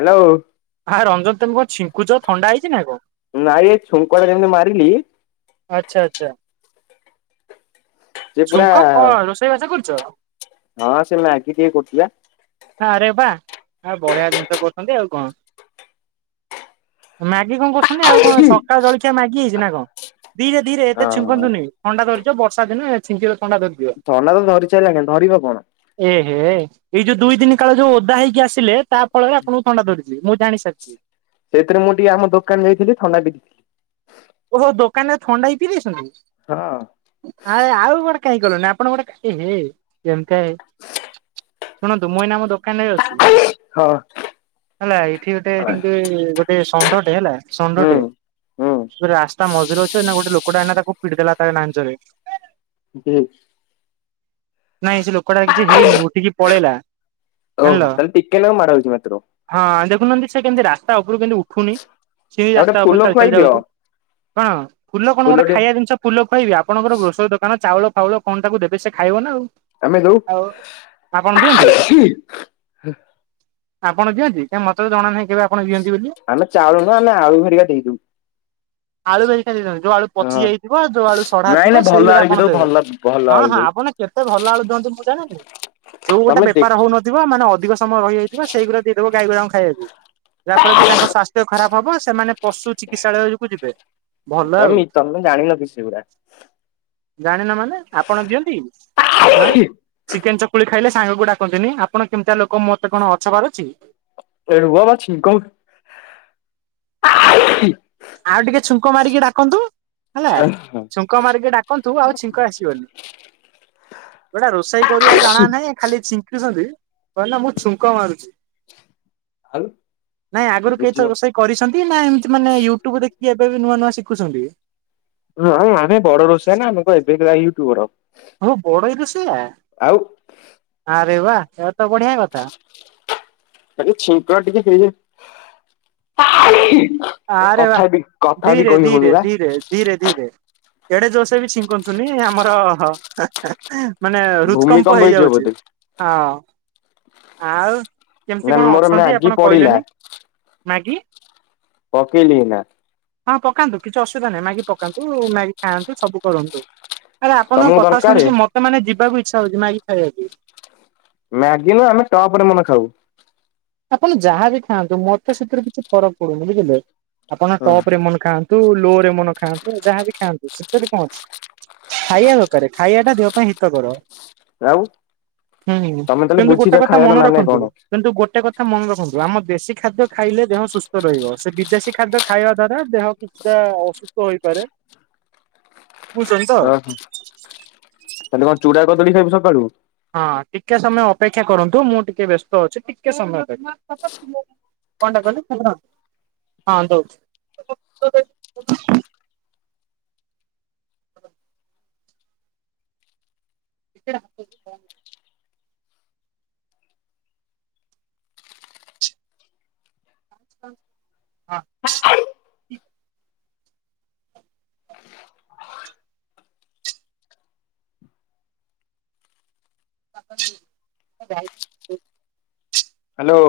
Hello. ଆ ରଞ୍ଜନ ତମେ କଣ ଛିଙ୍କୁଚ ଥଣ୍ଡା ହେଇଚି ନା କଣ? ନା ଏ ଛୁଙ୍କ ଏଇରେ ଯେମିତି ମାରିକି ଆଚ୍ଛା ଆଚ୍ଛା। ସେ ପୁରା ଛୁଙ୍କ କଣ ରୋଷେଇ ବାସା କରୁଚ? ହଁ ସେ ମ୍ୟାଗି ଟିକେ କରୁଥିଲି ପା। ହଁ ଆରେ ବା ଆ ବଢିଆ ଜିନିଷ କରୁଛନ୍ତି ଆଉ କଣ? ମାଗି କଣ କରୁଛନ୍ତି ଆଉ କଣ ସକାଳ ଜଳଖିଆ ମାଗି ହେଇଛି ନା କଣ? ଧିରେ ଧିରେ ଏତେ ହଁ ଛିଙ୍କନ୍ତୁନି ଥଣ୍ଡା ଧରିଛ ବର୍ଷା ଦିନ ଛିଙ୍କିଲେ ଥଣ୍ଡା ଧରିଜି ଥଣ୍ଡା ତ ଧରି ସାରିଲାଣି ଧରିବ କଣ। ଏ ହେ ଏଇ ଯୋଉ ଦୁଇ ଦିନ କାଳ ଯୋଉ ଓଦା ହେଇକି ଆସିଲେ ତା ଫଳରେ ଆପଣଙ୍କୁ ଥଣ୍ଡା ଧରିଛି। ମୁଁ ଭାଇ ଜାଣି ସାରିଛି। ସେଇଥିରେ ମୁଁ ଟିକେ ଆମ ଦୋକାନ ଯାଇଥିଲି ଥଣ୍ଡା ଓହୋ ଦୋକାନ ରେ ଥଣ୍ଡା ବି ପିଇ ଦେଇଛନ୍ତି। ହଁ। ଆ ଆଉ ଗୋଟେ କାହିଁ କଲନି ଆପଣ ଗୋଟେ ଏ ହେ [unintelligible] ଶୁଣନ୍ତୁ ମୁଁ ଏଇନା ଆମ ଦୋ କାନରେ ଅଛି ହଁ ହେଲା ଏଇଠି ଗୋଟେ ସେମିତି ଗୋଟେ ଷଣ୍ଢଟେ ହେଲା। ହୁଁ ଷଣ୍ଢଟେ ହୁଁ ରାସ୍ତା ମଝିରେ ଅଛି ଏଇନା ଗୋଟେ ଲୋକଟେ ଏଇନା ତାକୁ ପିଟି ଦେଲା ତା ନାଞ୍ଜରେ। ହୁ। ନାଇଁ ସେ ଲୋକଟାର କିଛି ହେଇନି ଉଠିକି ପଳେଇଲା। ଜାଣିଲ ଓହୋ ତାହେଲେ ଟିକେ ନାଁ କୁ ମାଡ଼ ହଇଛି ମାତ୍ର। ହଁ ଦେଖୁନାହାନ୍ତି ସେ କେମିତି ରାସ୍ତା ଉପରୁ କେମିତି ଉଠୁନି ସିି ଗୋଟେ ରାସ୍ତା ଫୁଲ ଉପରେ ଚାଲି ଖୁଆଇ ଚାଲି ଦିଅ ଯାଉଛି। କଣ ଫୁଲ କଣ ଗୋଟେ ଫୁଲଟେ ଖାଇବା ଜିନିଷ ଫୁଲ ଖୁଆଇବି ଆପଣଙ୍କର ଗ୍ରୋସର ଦୋକାନ ଚାଉଳ ଫାଉଳ କଣ ତାକୁ ଦେବେ ସେ ଖାଇବ ନା ଆଉ। ଆମେ ଯଉ। ଆଉ ଆପଣ ଦିଅନ୍ତି ଆପଣ ଦିଅନ୍ତି କାହିଁ ମତେ ତ ଜଣା ନାହିଁ କେବେ ଆପଣ ଦିଅନ୍ତି ବୋଲି। ଆମେ ଚାଉଳ ନୁହଁ ଆମେ ଆଳୁ ହେରିକା ଦେଇଦଉ। ଆଳୁ ହେରୀକା ଦେଇଦିଅନ୍ତି ଯୋଉ ଆଳୁ ପଚି ହଁ ଯାଇଥିବ ଯୋଉ ଆଳୁ ସଢା ନାଇଁ ଥିବ ନାଇଁ ସେଇ ଭଲ ଗୁଡ଼ା ଆଳୁ ବି ଆପଣ ଦଉ ଦେବେ। ଭଲ ଭଲ ହଁ ଆଳୁ ହଁ ଦଉ ଆପଣ କେତେ ଭଲ ଆଳୁ ଦିଅନ୍ତି ମୁଁ ଜାଣିନି ଯୋଉ ଗୋଟେ ତମେ ବେପାର ଦେଖି ହଉନ ଥିବ ମାନେ ଅଧିକ ସମୟ ରହିଯାଇଥିବ ସେଇଗୁଡ଼ା ଦେଇଦବ ଗାଈ ଗୁଡାଙ୍କୁ ଖାଇବାକୁ ଯାହା ଫଳ କି ତାଙ୍କ ସ୍ୱାସ୍ଥ୍ୟ ଖରାପ। ହବ ସେମାନେ ପଶୁ ଚିକିତ୍ସାଳୟ କୁ ଯିବେ। ଭଲ ଆଉ। ଟମି ତମେ ଜାଣିନ କିଛି ସେଗୁଡା। ଜାଣିନ ମାନେ ଆପଣ ଦିଅନ୍ତି ଆଁ? ଚିକେନ ଚକୁଳି ଖାଇଲେ ସାଙ୍ଗକୁ ଡାକନ୍ତିନି ଆପଣ କେମିତିଆ ଲୋକ ମତେ କଣ ଅଛପାର ଅଛି। ଏ ରୁହ ବା ଛିଙ୍କ ଆଉ ଟିକେ ଛୁଙ୍କ ମାରିକି ଡାକନ୍ତୁ ହେଲା। ଛୁଙ୍କ ମାରିକି ଡାକନ୍ତୁ ଆଉ ଛିଙ୍କ ଆସିବନି। ଗୋଟା ରୋଷେଇ କରିବା ଜଣା ନାହିଁ ଖାଲି ଛିଙ୍କୁଛନ୍ତି କଣ ନା ମୁଁ ଛୁଙ୍କ ମାରୁଛି। ଆଉ ନାଇଁ ଆଗରୁ କେଇ ବୁଝିବ ଥର ରୋଷେଇ କରିଛନ୍ତି ନା ଏମିତି ମାନେ ୟୁ ଟ୍ୟୁବ ଦେଖିକି ଏବେ ବି ନୂଆ ନୂଆ ଶିଖୁଛନ୍ତି। ହଁ ଆଉ ଆମେ ବଡ ରୋଷେଇଆ ନା ଆମ ଏବେ ୟୁଟୁବର। ହୋ ବଡ଼ ରୋଷେଇଆ ଆରେ ବା ଏହା ତ ବଢ଼ିଆ କଥା। ଖାଲି ଛିଙ୍କ ଟିକେ ହେଇଯା ଏ ଆରେ ବା କଥା ବି କଥା ବି ଧୀରେ କହି ଧୀରେ ହଉନି ବା। ଧୀରେ ଧୀରେ ଧୀରେ ଏଡେ ଜୋର ସେ ବି ଛିଙ୍କନ୍ତୁନି ଆମର ହଁ ମାନେ ହୃଦକମ୍ପ ଭୂମିକମ୍ପ ହେଇଯିବ ହେଇଯାଉଛି ବୋଧେ ହଁ ଆଉ। କେମିତି ନା କଣ ମୋର ଅଛନ୍ତି ମ୍ୟାଗି ଆପଣ ପଡିଲା କହିଲେନି ମାଗି। ପକେଇଲିି ଏଇନା। ହଁ ପକାନ୍ତୁ କିଛି ଅସୁବିଧା ନାହିଁ ମାଗି ପକାନ୍ତୁ ମାଗି ଖାଆନ୍ତୁ ସବୁ କରନ୍ତୁ। ଆରେ ତମକୁ ଆପଣଙ୍କ କଥା ଦରକାରେ ଶୁଣିକି ମତେ ମାନେ ଯିବାକୁ ଇଚ୍ଛା ହଉଛି ମାଗି ଖାଇବା ପାଇଁ। ମ୍ୟାଗି ନୁହଁ ଆମେ ଟପ ରେମନ ଖାଉ। ଆପଣ ଯାହାବି ଖାଆନ୍ତୁ ମତେ ସେଥିରେ କିଛି ଫରକ ପଡୁନି ବୁଝିଲେ। ଆପଣ ହଁ ଟପ୍ ରେମନେ ଖାଆ ତୁ ଲୋରେମନ ଖାଆନ୍ତୁ ଯାହାବି ଖାଆନ୍ତୁ ସେଥୀରେ କଣ ଅଛି। ଖାଇବା ଦରକାର ଖାଇବା ଟା ଦେହ ପାଇଁ ହିତକର। ଆଉ ହୁଁ ତମେ ତାହେଲେ କିନ୍ତୁ ବୁଝିଛ ଗୋଟେ କଥା ଖାଇବାର ମନେ ମାନେ ରଖନ୍ତୁ କଣ କିନ୍ତୁ ଗୋଟେ କଥା ମନେ ରଖନ୍ତୁ ଆମ ଦେଶୀ ଖାଦ୍ୟ ଖାଇଲେ ଦେହ ସୁସ୍ଥ ରହିବ। ସେ ବିଦେଶୀ ଖାଦ୍ୟ ଖାଇବା ଦ୍ଵାରା ଦେହ କିଛିଟା ଅସୁ ହେଇପାରେ। ଓହୋ ତାହଲେ କଣ ଚୁଡ଼ା କଦଳୀ ଖାଇବୁ ସକାଳୁ? ହଁ ଟିକେ ସମୟ ଅପେକ୍ଷା କରନ୍ତୁ ମୁଁ ଟିକେ ବ୍ୟସ୍ତ ଅଛି ଟିକେ ସମୟ ଦେଖ୍ କଣଟା କହିଲେ ଖାଲି ଦସ୍ ହଁ ଦଉଛି। [unintelligible] [unintelligible] ବାପା ଅଛି ହଁ ଯାଇ ହେଲୋ।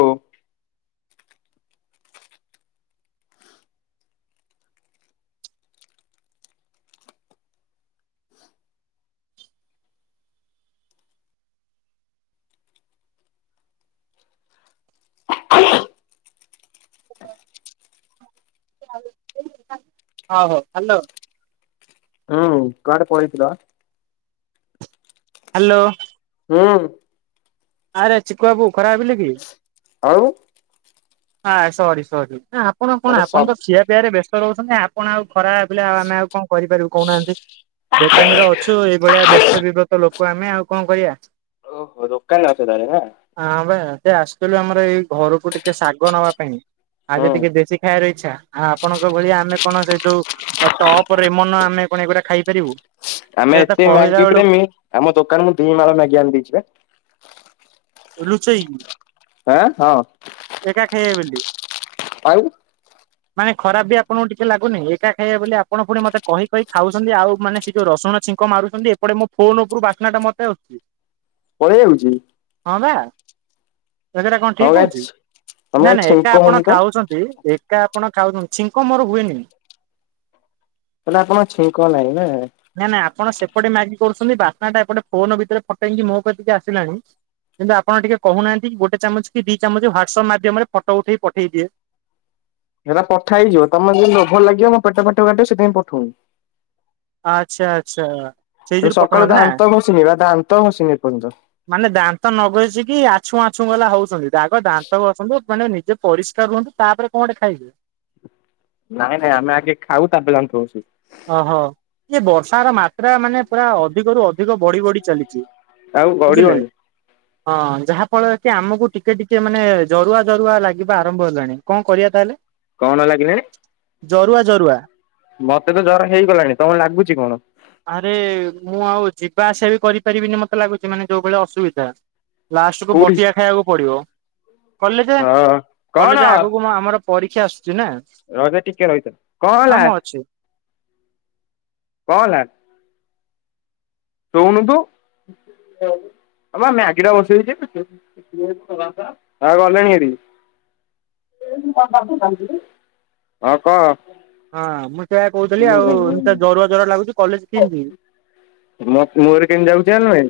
ହଁ ହଉ ହ୍ୟାଲୋ। ହୁଁ କୁଆଡ଼େ ପଳେଇଥିଲ? ହେଲୋ। ହୁଁ। ଆରେ ଚିକୁ ବାବୁ ଖରାପ ଭାବିଲେ କି? ଆଉ। ହଁ ସରି ସରି ଆପଣ କଣ ମତେ ଆପଣ ତ ସବୁ ଖିଆ ପିଆରେ ବ୍ୟସ୍ତ ରହୁଛନ୍ତି ଆପ୍ କଣ ଆଉ ଖରାପ ଭାବିଲେ ଆଉ ଆମେ ଆଉ କଣ କରିପାରିବୁ କହୁନାହାନ୍ତି। ଦୋକାନରେ ଅଛୁ ଏଇଭଳିଆ ବ୍ୟସ୍ତ ବିବ୍ରତ ଲୋକ ଆମେ ଆଉ କଣ କରିବା। ଓହୋ ଦୋକାନ ରେ ଅଛ ତାହେଲେ ନା। ହଁ ଭାଇ ସେ ଆସିଥିଲୁ ଆମର ଏଇ ଘରକୁ ଟିକେ ଶାଗ ନବା ପାଇଁ। ଆଜି ହୁଁ ଟିକେ ଦେଶୀ ଖାଇବାର ଇଚ୍ଛା। ହଁ ଆପଣଙ୍କ ଭଳିଆ ଆମେ କଣ ସେ ଯୋଉ ଟପ୍ ରେମନ ଆମେ କଣ ଏଗୁଡ଼ା ଖାଇପାରିବୁ। ସେ ଆମେ ତ ଏତେ କହିଲା ମ୍ୟାଗି ବେଳୁ ପ୍ରେମୀ ଆମ ଦୋକାନ ମୁ ଦିଇ ମାଳ ମ୍ୟାଗି ଆଣି ଦେଇଛୀ ବା। ଲୁଚେଇକିନି। ଆଁ ହଁ। ଏକା ଖାଇବେ ବୋଲି। ଖାଇବୁ? ମାନେ ଖରାପ ବି ଆପଣଙ୍କୁ ଟିକେ ଲାଗୁନି ଏକା ଖାଇବା ବୋଲି ଆପଣ ପୁଣି ମତେ କହି କହି ଖାଉଛନ୍ତି ଆଉ ମାନେ ସେ ଯୋଉ ରସୁଣ ଛିଙ୍କ ମାରୁ ଛନ୍ତି ଏପଟେ ମୋ ଫୋନ ଉପରୁ ବାସ୍ନା ଟା ମତେ ଆସୁଛି। ପଳେଇ ଆଉଛି? ହଁ ବା। ଏଟା କ ତମ ଠିକ୍ ଗାଁ ହଉଛି ତମ ଗାଁ ନାଇଁ ନାଇଁ ଛିଙ୍କ ଏକା ଆପଣ ହଉନି ତ ଖାଉଛନ୍ତି ଏ କା ଆପଣ ଖାଉଛନ୍ତି ଛିଙ୍କ ମୋର ହୁଏନି। ତାହେଲେ ଆପଣ ଛିଙ୍କ ନାହିଁ ନା। ନା ନା ଆପଣ ସେପଟେ ମ୍ୟାଗି କରୁଛନ୍ତି ବାସ୍ନାଟା ଏପଟେ ଫୋନ ଭିତରେ ଫଟେଇକି ମୋ କତିକି ଆସିଲାଣି। କିନ୍ତୁ ଆପଣ ଟିକେ କହୁନାହାନ୍ତି କି ଗୋଟେ ଚାମଚ୍ କି ଦି ଚାମଚ ହ୍ଵାଟସଅପ୍ ମାଧ୍ୟମରେ ଫଟ ଉଠେଇକି ପଠେଇଦିଏ। ହେରା ପଠା ହେଇଯିବ ତମେ ଯଦି ଲୋଭ ଲାଗିବ ମୋ ପେଟ ଫେଟ କାଟିବ ସେଥିପାଇଁ ପଠଉନି। ଆ ଆଚ୍ଛା ଆଚ୍ଛା। ସେଇ ରେ ଯୋଗୁ ସକାଳୁ ପଠଉନାହାନ୍ତି ନା। ଦାନ୍ତ ଘଷିନି ବା ଦାନ୍ତ ଘଷିନି ଏପର୍ଯ୍ୟନ୍ତ। ମାନେ ଦାନ୍ତ ନଘସିକି କି ଆଛୁଁ ଆଛୁଁ ଗଲା ହଉଚନ୍ତି ଦାଗ ଦାନ୍ତ ଘସନ୍ତୁ ମାନେ ନିଜେ ପରିଷ୍କାର ରୁହନ୍ତୁ ତାପରେ କଣ ଗଟେ ଖାଇବେ। ନାଇଁ ନାଇଁ ଆମେ ଆଗେ ଖାଉ ତାପରେ ଦାନ୍ତ ଘସୁ। ଓହୋ। ଏ ବର୍ଷାର ମାତ୍ରା ମାନେ ପୁରା ଅଧିକରୁୁ ଅଧିକ ବଢି଼ ବଢି଼ ଚାଲିଚି। ଆଉ ବୁଝିଲେ? ଗଡିବନି ହଁ ଯାହା ଫଳରେ କି ଆମକୁ ଟିକେ ଟିକେ ମାନେ ଜରୁଆ ଜରୁଆ ଲାଗିବା ଆରମ୍ଭ ହେଲାଣି କଁ କରିବା ତାହେଲେ? କଣ ଲାଗିଲାଣି? ଜରୁଆ ଜରୁଆ। ମତେ ତ ଜର ହେଇଗଲାଣି। ତମ ଲାଗୁଚି କଣ? ଆରେ ମୁଁ ଆଉ ଯିବା ଆସିବା ବି କରିପାରିବିନି ମତେ ଲାଗୁଛି ମାନେ ଯୋଉ ଭଳିଆ ଅସୁବିଧା। ଲାଷ୍ଟ କୁ କୋଉଠି ବଟିକା ଖାଇବାକୁ ପଡ଼ିବ କଲେଯେ ହଁ କଣ କଲେଯେ ଆଗକୁ ଆ ଆମର ପରୀକ୍ଷା ଆସୁଚି ନା। ର ବେ ଟିକେ ରଇଥା। କାମ ଅଛି ରୋହୁନୁ ତୁ। ହ ବା ମ୍ୟାଗି ଟା ବସେଇଛିହା ଗଲେଣି ହେରି ହଁ କ। ହଁ ମୁଁ ସେଇଆ କହୁଥିଲି ଆଉ ଏମତି ତ ଜରୁଆ ଜରୁଆ ଲାଗୁଚି କଲେଜ କେମତି ଯିବି? ମୋ ମୋର କେମିତି ଯାଉଚି ଜାନଲୁଣି?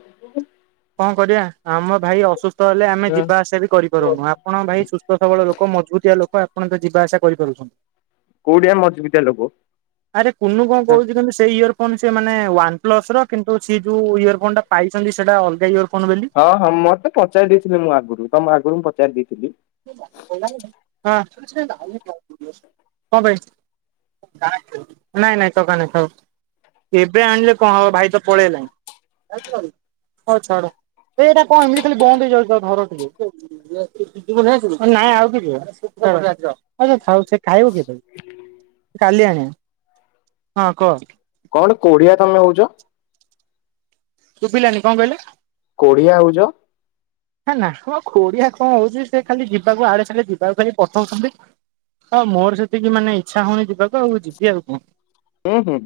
କଣ କରିବା ଆମ ଭାଇ ଅସୁସ୍ଥ ହେଲେ ଆମେ ଯିବା ଆସିବା ବି କରି ପାରୁନୁ। ଆପଣ ଭାଇ ସୁସ୍ଥ ସବଳ ଲୋକ ମଜବୁତିଆ ଲୋକ ଆପଣ ତ ଯିବା ଆସା କରିପାରୁଛନ୍ତି। କୋଉଠି ଆ ମଜବିତିଆ ଲୋକ? [inaudible] ଆରେ କୁନୁ କଣ କହୁଚି କନ ସେଇ ଇଅରଫୋନ ସିଏ ମାନେ ୱାନ ପ୍ଲୁସ ର କିନ୍ତୁ ସି ଯୋଉ ଇଅରଫୋନ ଟା ପାଇଚନ୍ତି ସେଟା ଅ [unintelligible] ହଁ ହଁ ମତେ ପଚାରି ଦେଇଥିଲେ ମୁଁ ଆଗରୁ ତମ ଆଗରୁ ମୁଁ ପଚାରି ଦେଇଥିଲି। [inaudible] [inaudible] ଏବେ ଆଣିଲେ କଣ ହବ ଭାଇ ତ ପଳେଇଲାଣି। [inaudible] [inaudible] [inaudible] ହଁ କ। କଣ କୋଢିଆ ତମେ ହଉଚ? ଶୁବିଲାନି କଣ କହିଲେ? କୋଡିିଆ ହଉଚ? ହେ ନା ମ ଖୋଡିଆ କଣ ହଉଚି ସେ ଖାଲି ଯିବାକୁ ଆଡେ ସାଡେ ଯିବାକୁ ଖାଲି ପଠଉଚନ୍ତି। ହ ମୋର ସେତିକି ମାନେ ଇଚ୍ଛା ହଉନି ଯିବାକୁ ଆଉ ଯିବି ଆଉ କଁ। ହୁଁ ହୁଁ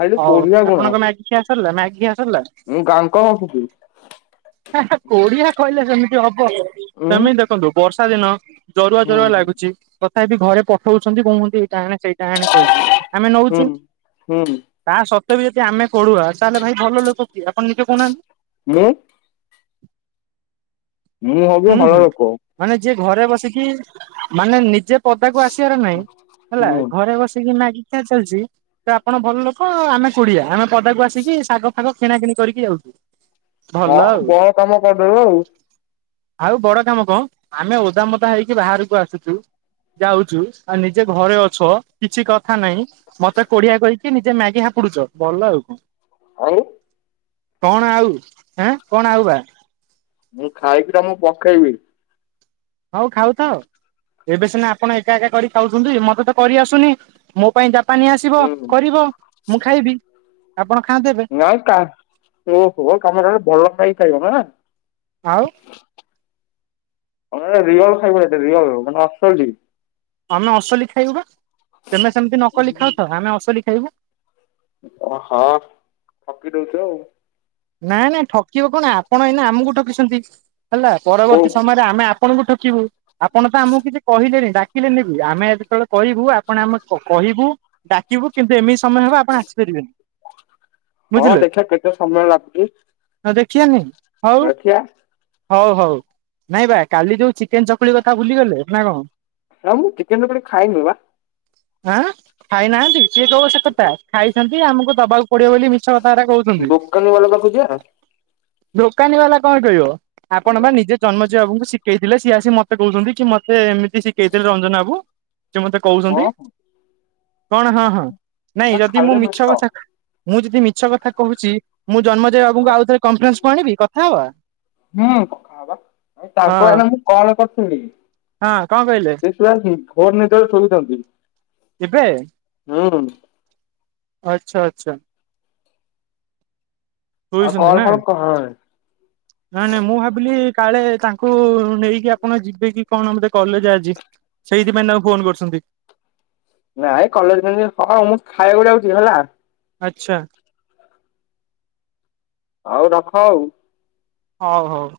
ଖାଲି ହଉ କୋଡ଼ିଆ ଗୁଣ। ଆପଣଙ୍କ ମ୍ୟାଗି ଖିଆ ସରିଲା ମାଗି ଖିଆ ସରିଲା? ମୁଁ ଗାଁଙ୍କ ଘସୁଚି। ହା ହା କୋଡିଆ କହିଲେ କେମିତି ହବ ଉଁ ସେମିତି ଦେଖନ୍ତୁ ବର୍ଷା ଦିନ ଜରୁଆ ହୁଁ ଜରୁଆ ଲାଗୁଚି ତଥାପି ଘରେ ପଠଉଚନ୍ତି କୁହନ୍ତି ଏଇଟା ଆଣେ ସେଇ ଟା ଆଣେ କହିକି ଆମେ ହୁଁ ନଉଚୁ ହୁଁ ତା ସତ୍ତ୍ୱ ବି ଯଦି ଆମେ ଖୋଡୁଆ ତାହେଲେ ଭାଇ ଭଲ ଲୋକ କିଏ ଆପଣ ନିଜେ କହୁନାହାନ୍ତି? ମୁଁ ମୁଁ ହଉଚି ହୁଁ ଭଲ ହୁଁ ଲୋକ। ମାନେ ଯିଏ ଘରେ ବସିକି ମାନେ ନିଜେ ପଦାକୁ ଆସିବାର ନାହିଁ ହେଲା ହୁଁ ଘରେ ବସିକି ନା ଗି ଦେ ଚାଲିଛି ତ ଆପଣ ଭଲ ଲୋକ ଆମେ କୁଡିଆ ଆମେ ପଦାକୁ ଆସିକି ଶାଗ ଆଗ କିଣା କିିଣି କରିକି ଯାଉଛୁ। ଭଲ ହଁ ଆଉ ବହେ କାମ କରିଦେବେ ଆଉ। ଆଉ ବଡ କାମ କଁ ଆମେ ଓଦାମଦା ହେଇକି ବାହାରୁକୁ ଆସୁଚୁ। ଯାଉଛୁ ଆଉ ନିଜେ ଘରେ ଅଛ କିଛି କଥା ନାଇଁ। ମତେ କୋଢିଆ କହିକି ନିଜେ ମ୍ୟାଗି ହାପୁଡୁଚ। ଭଲ ଆଉ କଣ? ଆଉ। କଣ ଆଉ ଏଁ କଣ ଆଉ ବା? ମୁଁ ଖାଇକି ତମୁକୁ ପକେଇବି। ହଉ ଖାଉଥାଅ। ଏବେ ସିନା ଆପଣ ଏକା ଏକା କରି ଖାଉଛନ୍ତି ମତେ ତ କରି ଆସୁନି। ମୋ ପାଇଁ ଯା ପାନି ଆସିବ ହୁଁ କରିବ, ମୁଁ ଖାଇବି, ଆପଣ ଖାଆନ୍ତୁ ଏବେ। ନାଇଁ କା ଓ ହୋ କାମରେ ଭଲ ଖାଇ ଖାଇବ ନା ଆଉ। ହଁ ରିଅଲ ଖାଇବ ଏବେ ବି ରିଅଲ ମାନେ ଅସଲି। ଆମେ ଅସଲି ଖାଇବୁ ବା ତେମେ ସେମିତି ନକଲି ଖାଉଥାଅ ଆମେ ଅସଲି ଖାଇବୁ। ଓ ହଁ ଠକି ଦଉଛୁ ଆଉ। ନାଇଁ ନାଇଁ ଠକିବ କଣ ଆପଣ ଏଇନା ଆମକୁ ଠକିଛନ୍ତି। ହେଲା ହଉ ପରବର୍ତ୍ତୀ ସମୟରେ ଆମେ ଆପ୍ ଆପଣଙ୍କୁ ଠକିବୁ। ଆପଣ ତ ଆମକୁ କିଛି କହିଲେନି ଡାକିଲେନିବି ଆମେ ଯେତେବେଳେ କହିବୁ ଆପଣ ଆମେ କହିବୁ ଡାକିବୁ କିନ୍ତୁ ଏମିତି ସମୟ ହବ ଆପଣ ଆସିପାରିବେନି। ହଁ ଦେଖିବା କେତେ ସମୟ ଲାଗୁଛି। ହ ଦେଖିବାନି ହଉ। ଦେଖିବା ହଉ ହଉ ନାଇଁ ବା କାଲି ଯୋଉ ଚିକେନ ଚକୁଳି କଥା ଭୁଲିଗଲେ ନା କଣ? ନା ମୁଁ ଚିକେନ ଚକୁଳି ଖାଇନି ବା। ଆଁ ଖାଇନାହାନ୍ତି କିଏ କହିବ ସେ କଥା ଖାଇଛନ୍ତି ଆମକୁ ଦବାକୁ ପଡିବ ବୋଲି ମିଛ କଥା ଗୁରା କହୁଛନ୍ତି। ତୋ ଅଲ ପାଖୁକୁ ଯିବା? ଦୋକାନୀ ବାଲା କଣ କହିବ? ଆପଣ ବା ଆଁ ନିଜେ ଜନ୍ମଜୟ ବାବୁଙ୍କୁ ସିଖ୍ କେଇଥିଲେ ସିଏ ଆସି ମତେ କହୁଛନ୍ତି କି ମତେ ଏମିତି ସିକେଇଥିଲେ ରଞ୍ଜନ ବାବୁ ସିଏ ମତେ ହଁ କହୁଛନ୍ତି। କଣ ହଁ ହଁ ନାଇଁ ଏରା ଯଦି ମୁଁ ଖାଇଲେ ମେଣ୍ଟ ମିଛ କଥା ମୁଁ ଯଦି ମିଛ କଥା କହୁଚି ମୁଁ ଜନ୍ମେଜୟ ବାବୁଙ୍କୁ ଆଉ ଥରେ କଫରେନ୍ସକୁ ଆଣିବି କଥା ହବା। ହୁଁ କଥା ହବା ତାଙ୍କୁ ହଁ ଏଇନା ମୁଁ କଲ କରିଥିଲି। ହଁ କଣ କହିଲେ [unintelligible] ଫୋନରେ ଯେତବେଳେ ଶୋଇଥାନ୍ତି। ଏବେ। ମୁଁ। ଆଚ୍ଛା ଆଚ୍ଛା। ଆଉ ଶୋଇଛନ୍ତି କଲ ନା ଫଲ କହନି। ନାଇଁ ନାଇଁ ମୁଁ ଭାବିଲି କାଳେ ତାଙ୍କୁ ନେଇକି ଆପଣ ଯିବେ କି କଣ ବଧେ କଲେଜ ଆଜି? ସେଇଥିପାଇଁ ତାଙ୍କୁ ଫୋନ କରୁଛନ୍ତି। ନାଇଁ କଲେଜ କେମତି ହଁ ମୁଁ ଖାଇବାକୁ ଯାଉଛି ହେଲା। ଆଚ୍ଛା। ହଉ ରଖ ଆଉ। ହଉ ହଉ।